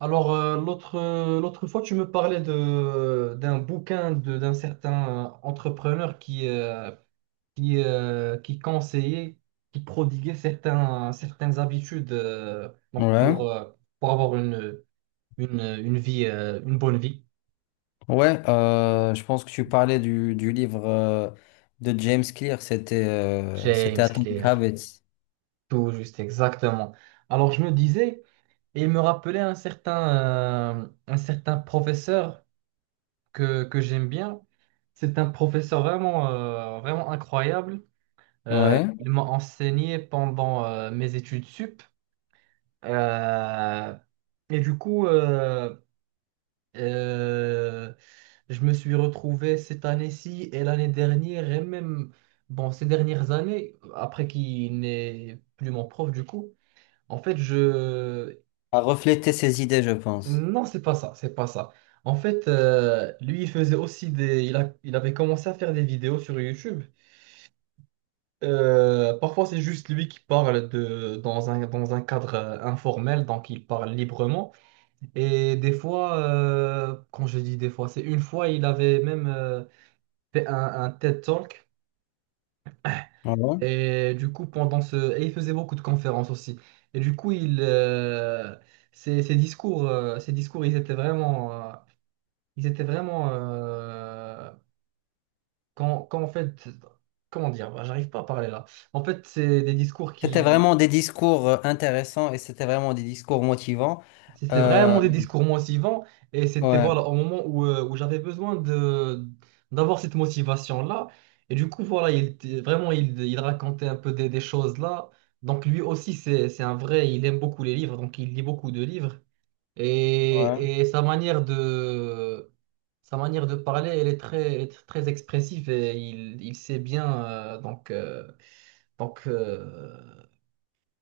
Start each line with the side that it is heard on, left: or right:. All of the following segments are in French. right: Alors, l'autre, l'autre fois, tu me parlais d'un bouquin d'un certain entrepreneur qui conseillait, qui prodiguait certaines habitudes donc
left: Ouais,
right: pour avoir une vie, une bonne vie.
left: ouais, je pense que tu parlais du livre de James Clear,
right: James
left: c'était Atomic
right: Clear,
left: Habits.
right: tout juste exactement. Alors, je me disais, et il me rappelait un certain professeur que j'aime bien. C'est un professeur vraiment incroyable. Euh,
left: Ouais,
right: ils m'ont enseigné pendant mes études sup. Euh, et du coup, euh, euh, je me suis retrouvé cette année-ci et l'année dernière, et même bon, ces dernières années, après qu'il n'est plus mon prof, du coup, en fait, je...
left: à refléter ses idées, je pense.
right: Non, c'est pas ça, c'est pas ça. En fait, lui, il faisait aussi des... Il avait commencé à faire des vidéos sur YouTube. Parfois, c'est juste lui qui parle de, dans un cadre informel, donc il parle librement. Et des fois, quand je dis des fois, c'est une fois, il avait même fait un TED Talk.
left: Ouais.
right: Et du coup, pendant ce... Et il faisait beaucoup de conférences aussi. Et du coup, ses discours, ils étaient vraiment... quand en fait... Comment dire? J'arrive pas à parler là. En fait, c'est des discours
left: C'était
right: qui...
left: vraiment des discours intéressants et c'était vraiment des discours motivants.
right: C'était vraiment
left: Euh,
right: des discours motivants, et c'était
left: ouais,
right: voilà au moment où j'avais besoin de d'avoir cette motivation-là. Et du coup, voilà, vraiment il racontait un peu des choses là. Donc lui aussi, c'est un vrai, il aime beaucoup les livres, donc il lit beaucoup de livres.
left: ouais,
right: Et, et sa manière de Sa manière de parler, elle est très expressive et il sait bien donc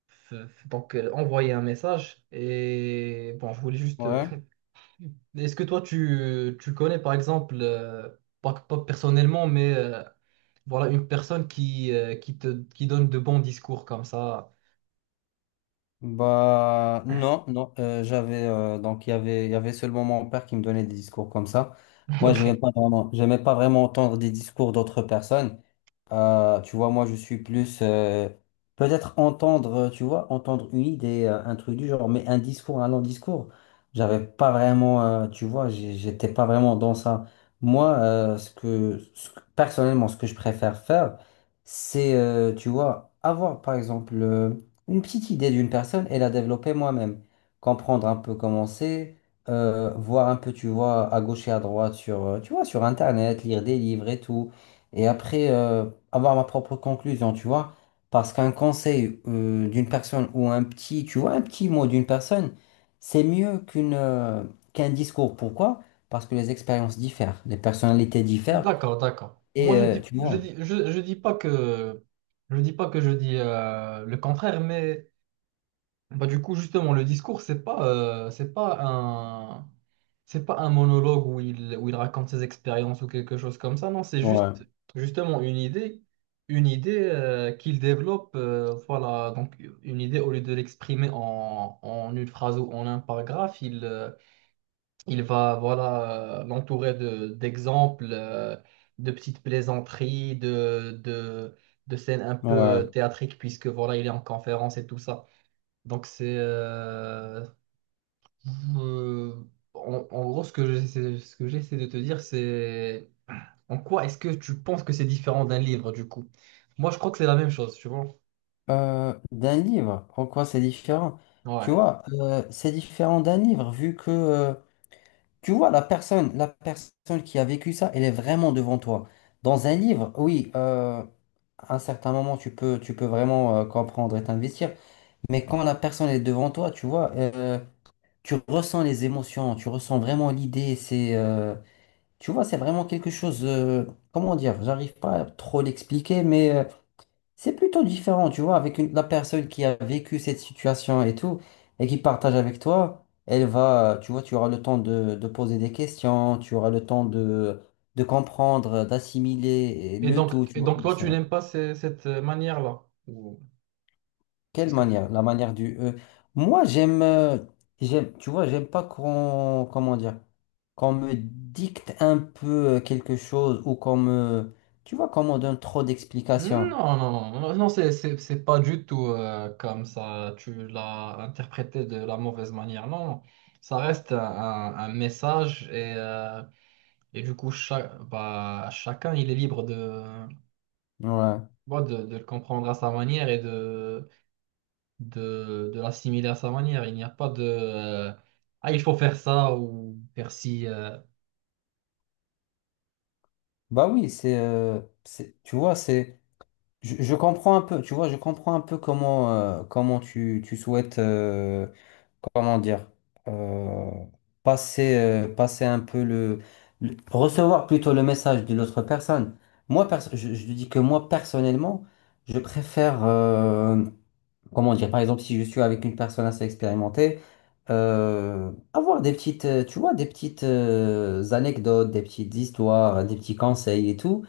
right: f- f- donc envoyer un message. Et bon, je voulais juste
left: ouais.
right: est-ce que toi, tu connais, par exemple, pas personnellement, mais voilà, une personne qui donne de bons discours comme ça?
left: Bah non, non, J'avais donc il y avait seulement mon père qui me donnait des discours comme ça. Moi,
right: Ok.
left: j'aimais pas vraiment entendre des discours d'autres personnes. Tu vois, moi je suis plus peut-être entendre, tu vois, entendre une idée, un truc du genre, mais un discours, un long discours, j'avais pas vraiment, tu vois, j'étais pas vraiment dans ça. Moi, ce que, personnellement, ce que je préfère faire, c'est, tu vois, avoir par exemple. Une petite idée d'une personne et la développer moi-même. Comprendre un peu comment c'est, voir un peu, tu vois, à gauche et à droite sur, tu vois, sur Internet, lire des livres et tout. Et après, avoir ma propre conclusion, tu vois. Parce qu'un conseil, d'une personne ou un petit, tu vois, un petit mot d'une personne, c'est mieux qu'une, qu'un discours. Pourquoi? Parce que les expériences diffèrent, les personnalités diffèrent.
right: D'accord, d'accord. Moi,
left: Et, tu vois.
right: je dis pas que, je dis pas que je dis le contraire, mais... du coup, justement, le discours, euh, c'est pas un, c'est pas un monologue où il raconte ses expériences ou quelque chose comme ça. Non, c'est
left: Ouais,
right: juste, justement, une idée qu'il développe. Voilà, donc une idée au lieu de l'exprimer en une phrase ou en un paragraphe, il va, voilà, l'entourer d'exemples, de petites plaisanteries, de scènes un peu
left: ouais.
right: théâtriques puisque voilà, il est en conférence et tout ça. Donc c'est euh, en gros ce que j'essaie de te dire, c'est en quoi est-ce que tu penses que c'est différent d'un livre du coup? Moi je crois que c'est la même chose, tu vois.
left: D'un livre. En quoi c'est différent? Tu
right: Ouais.
left: vois, c'est différent d'un livre vu que, tu vois, la personne qui a vécu ça, elle est vraiment devant toi. Dans un livre, oui, à un certain moment, tu peux vraiment comprendre et t'investir. Mais quand la personne est devant toi, tu vois, tu ressens les émotions, tu ressens vraiment l'idée. C'est, tu vois, c'est vraiment quelque chose. Comment dire? J'arrive pas à trop l'expliquer, mais c'est plutôt différent, tu vois, avec la personne qui a vécu cette situation et tout, et qui partage avec toi, elle va, tu vois, tu auras le temps de poser des questions, tu auras le temps de comprendre, d'assimiler le tout, tu
right: Et
left: vois.
right: donc toi tu n'aimes pas cette manière-là? Ou... C'est
left: Quelle
right: ce que je...
left: manière? La manière du. Moi, j'aime, j'aime, tu vois, j'aime pas qu'on, comment dire, qu'on me dicte un peu quelque chose ou qu'on me, tu vois, qu'on me donne trop d'explications.
right: C'est pas du tout comme ça. Tu l'as interprété de la mauvaise manière. Non, non. Ça reste un message et et du coup, chacun, il est libre de,
left: Ouais.
right: bon, de le comprendre à sa manière de l'assimiler à sa manière. Il n'y a pas de Ah, il faut faire ça ou faire ci.
left: Bah oui, c'est, tu vois, c'est. Je comprends un peu, tu vois, je comprends un peu comment, comment tu, tu souhaites, comment dire, euh, passer, passer un peu le, recevoir plutôt le message de l'autre personne. Moi, je dis que moi, personnellement, je préfère, comment dire, par exemple, si je suis avec une personne assez expérimentée, avoir des petites, tu vois, des petites, anecdotes, des petites histoires, des petits conseils et tout.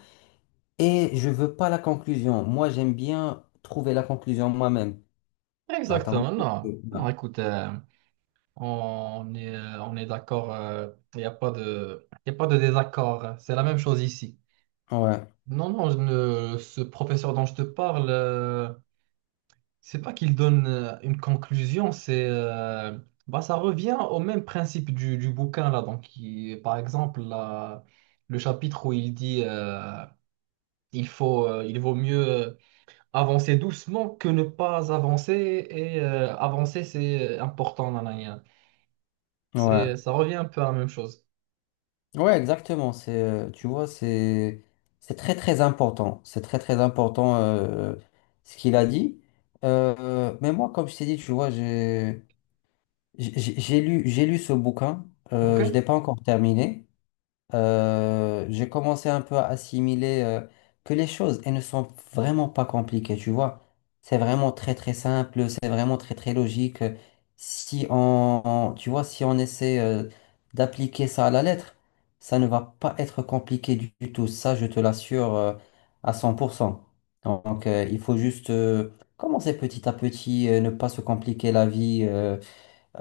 left: Et je veux pas la conclusion. Moi, j'aime bien trouver la conclusion moi-même. T'as, t'as
right: Exactement,
left: compris?
right: non. Non, écoute, on est d'accord. Il n'y a pas il n'y a pas de désaccord. C'est la même chose ici.
left: Ouais,
right: Non, non, je ne- ce professeur dont je te parle. C'est pas qu'il donne une conclusion, c'est ça revient au même principe du bouquin là. Donc, par exemple, le chapitre où il dit il faut, il vaut mieux avancer doucement que ne pas avancer et avancer c'est important. Nan, nan, nan.
left: ouais.
right: C'est, ça revient un peu à la même chose.
left: Ouais, exactement. C'est, tu vois, c'est très, très important. C'est très, très important ce qu'il a dit. Mais moi, comme je t'ai dit, tu vois, j'ai, j'ai lu ce bouquin.
right: Ok?
left: Je ne l'ai pas encore terminé. J'ai commencé un peu à assimiler que les choses, elles ne sont vraiment pas compliquées, tu vois. C'est vraiment très très simple, c'est vraiment très très logique. Si on, tu vois, si on essaie d'appliquer ça à la lettre, ça ne va pas être compliqué du tout. Ça, je te l'assure à 100%. Donc, il faut juste commencer petit à petit, ne pas se compliquer la vie. euh,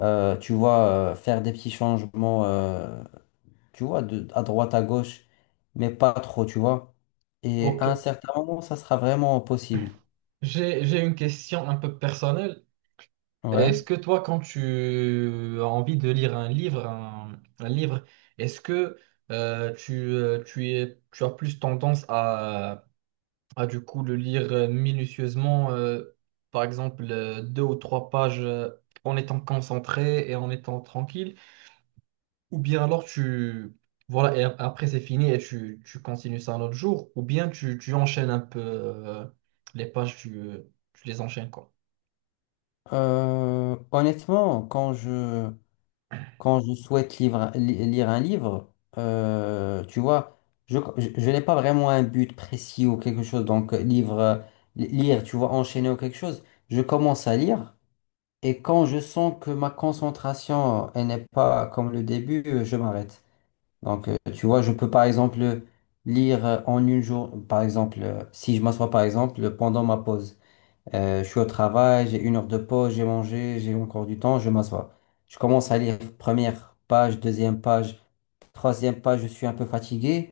left: euh, Tu vois, faire des petits changements. Tu vois, de, à droite, à gauche, mais pas trop, tu vois. Et à un
right: Ok.
left: certain moment, ça sera vraiment possible.
right: J'ai une question un peu personnelle. Est-ce
left: Ouais.
right: que toi, quand tu as envie de lire un livre, un livre, est-ce que tu as plus tendance à du coup le lire minutieusement, par exemple deux ou trois pages en étant concentré et en étant tranquille, ou bien alors tu voilà après c'est fini et tu continues ça un autre jour, ou bien tu enchaînes un peu les pages, tu, tu les enchaînes quoi.
left: Honnêtement, quand je souhaite lire un livre, tu vois, je n'ai pas vraiment un but précis ou quelque chose. Donc, livre, lire, tu vois, enchaîner ou quelque chose. Je commence à lire et quand je sens que ma concentration, elle n'est pas comme le début, je m'arrête. Donc, tu vois, je peux par exemple lire en une jour, par exemple, si je m'assois par exemple pendant ma pause. Je suis au travail, j'ai une heure de pause, j'ai mangé, j'ai encore du temps, je m'assois. Je commence à lire première page, deuxième page, troisième page, je suis un peu fatigué.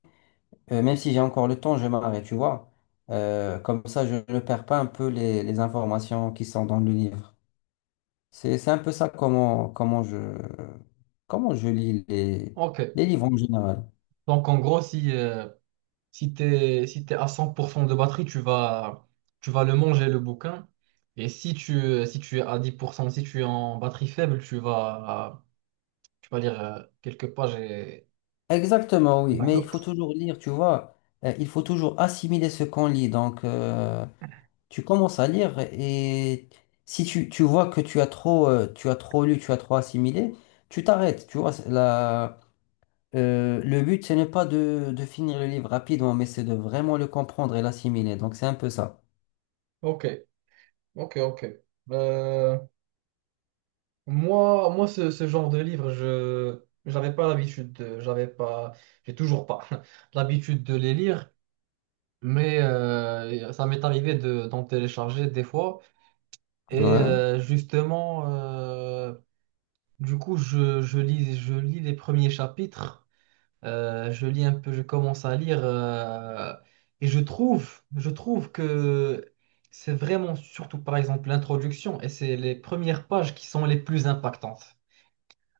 left: Même si j'ai encore le temps, je m'arrête, tu vois. Comme ça, je ne perds pas un peu les informations qui sont dans le livre. C'est un peu ça comment, comment je lis
right: Ok,
left: les livres en général.
right: donc en gros si si t'es à 100% de batterie, tu vas le manger, le bouquin. Et si tu es à 10%, si tu es en batterie faible, tu vas lire quelques pages et...
left: Exactement, oui, mais il
right: D'accord.
left: faut toujours lire, tu vois. Il faut toujours assimiler ce qu'on lit. Donc, tu commences à lire et si tu, tu vois que tu as trop lu, tu as trop assimilé, tu t'arrêtes. Tu vois, c'est la, le but, ce n'est pas de, de finir le livre rapidement, mais c'est de vraiment le comprendre et l'assimiler. Donc, c'est un peu ça.
right: Ok, ok, ok. Euh, moi ce genre de livre, je j'avais pas l'habitude j'avais pas, j'ai toujours pas l'habitude de les lire, mais ça m'est arrivé d'en télécharger des fois. Et
left: Ouais.
right: du coup, je lis les premiers chapitres, je lis un peu, je commence à lire, et je trouve que c'est vraiment surtout par exemple l'introduction, et c'est les premières pages qui sont les plus impactantes.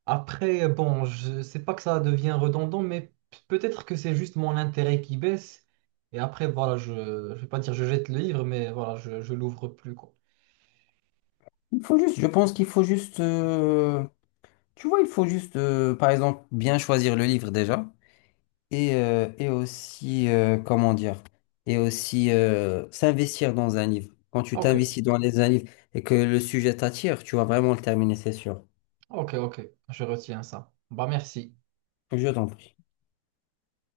right: Après, bon, je sais pas que ça devient redondant, mais peut-être que c'est juste mon intérêt qui baisse, et après, voilà, je vais pas dire je jette le livre, mais voilà, je l'ouvre plus, quoi.
left: Il faut juste, je pense qu'il faut juste, tu vois, il faut juste, par exemple, bien choisir le livre déjà. Et, et aussi, comment dire, et aussi s'investir dans un livre. Quand tu
right: Ok,
left: t'investis dans les, un livre et que le sujet t'attire, tu vas vraiment le terminer, c'est sûr.
right: ok, ok, je retiens ça. Bah merci.
left: Je t'en prie.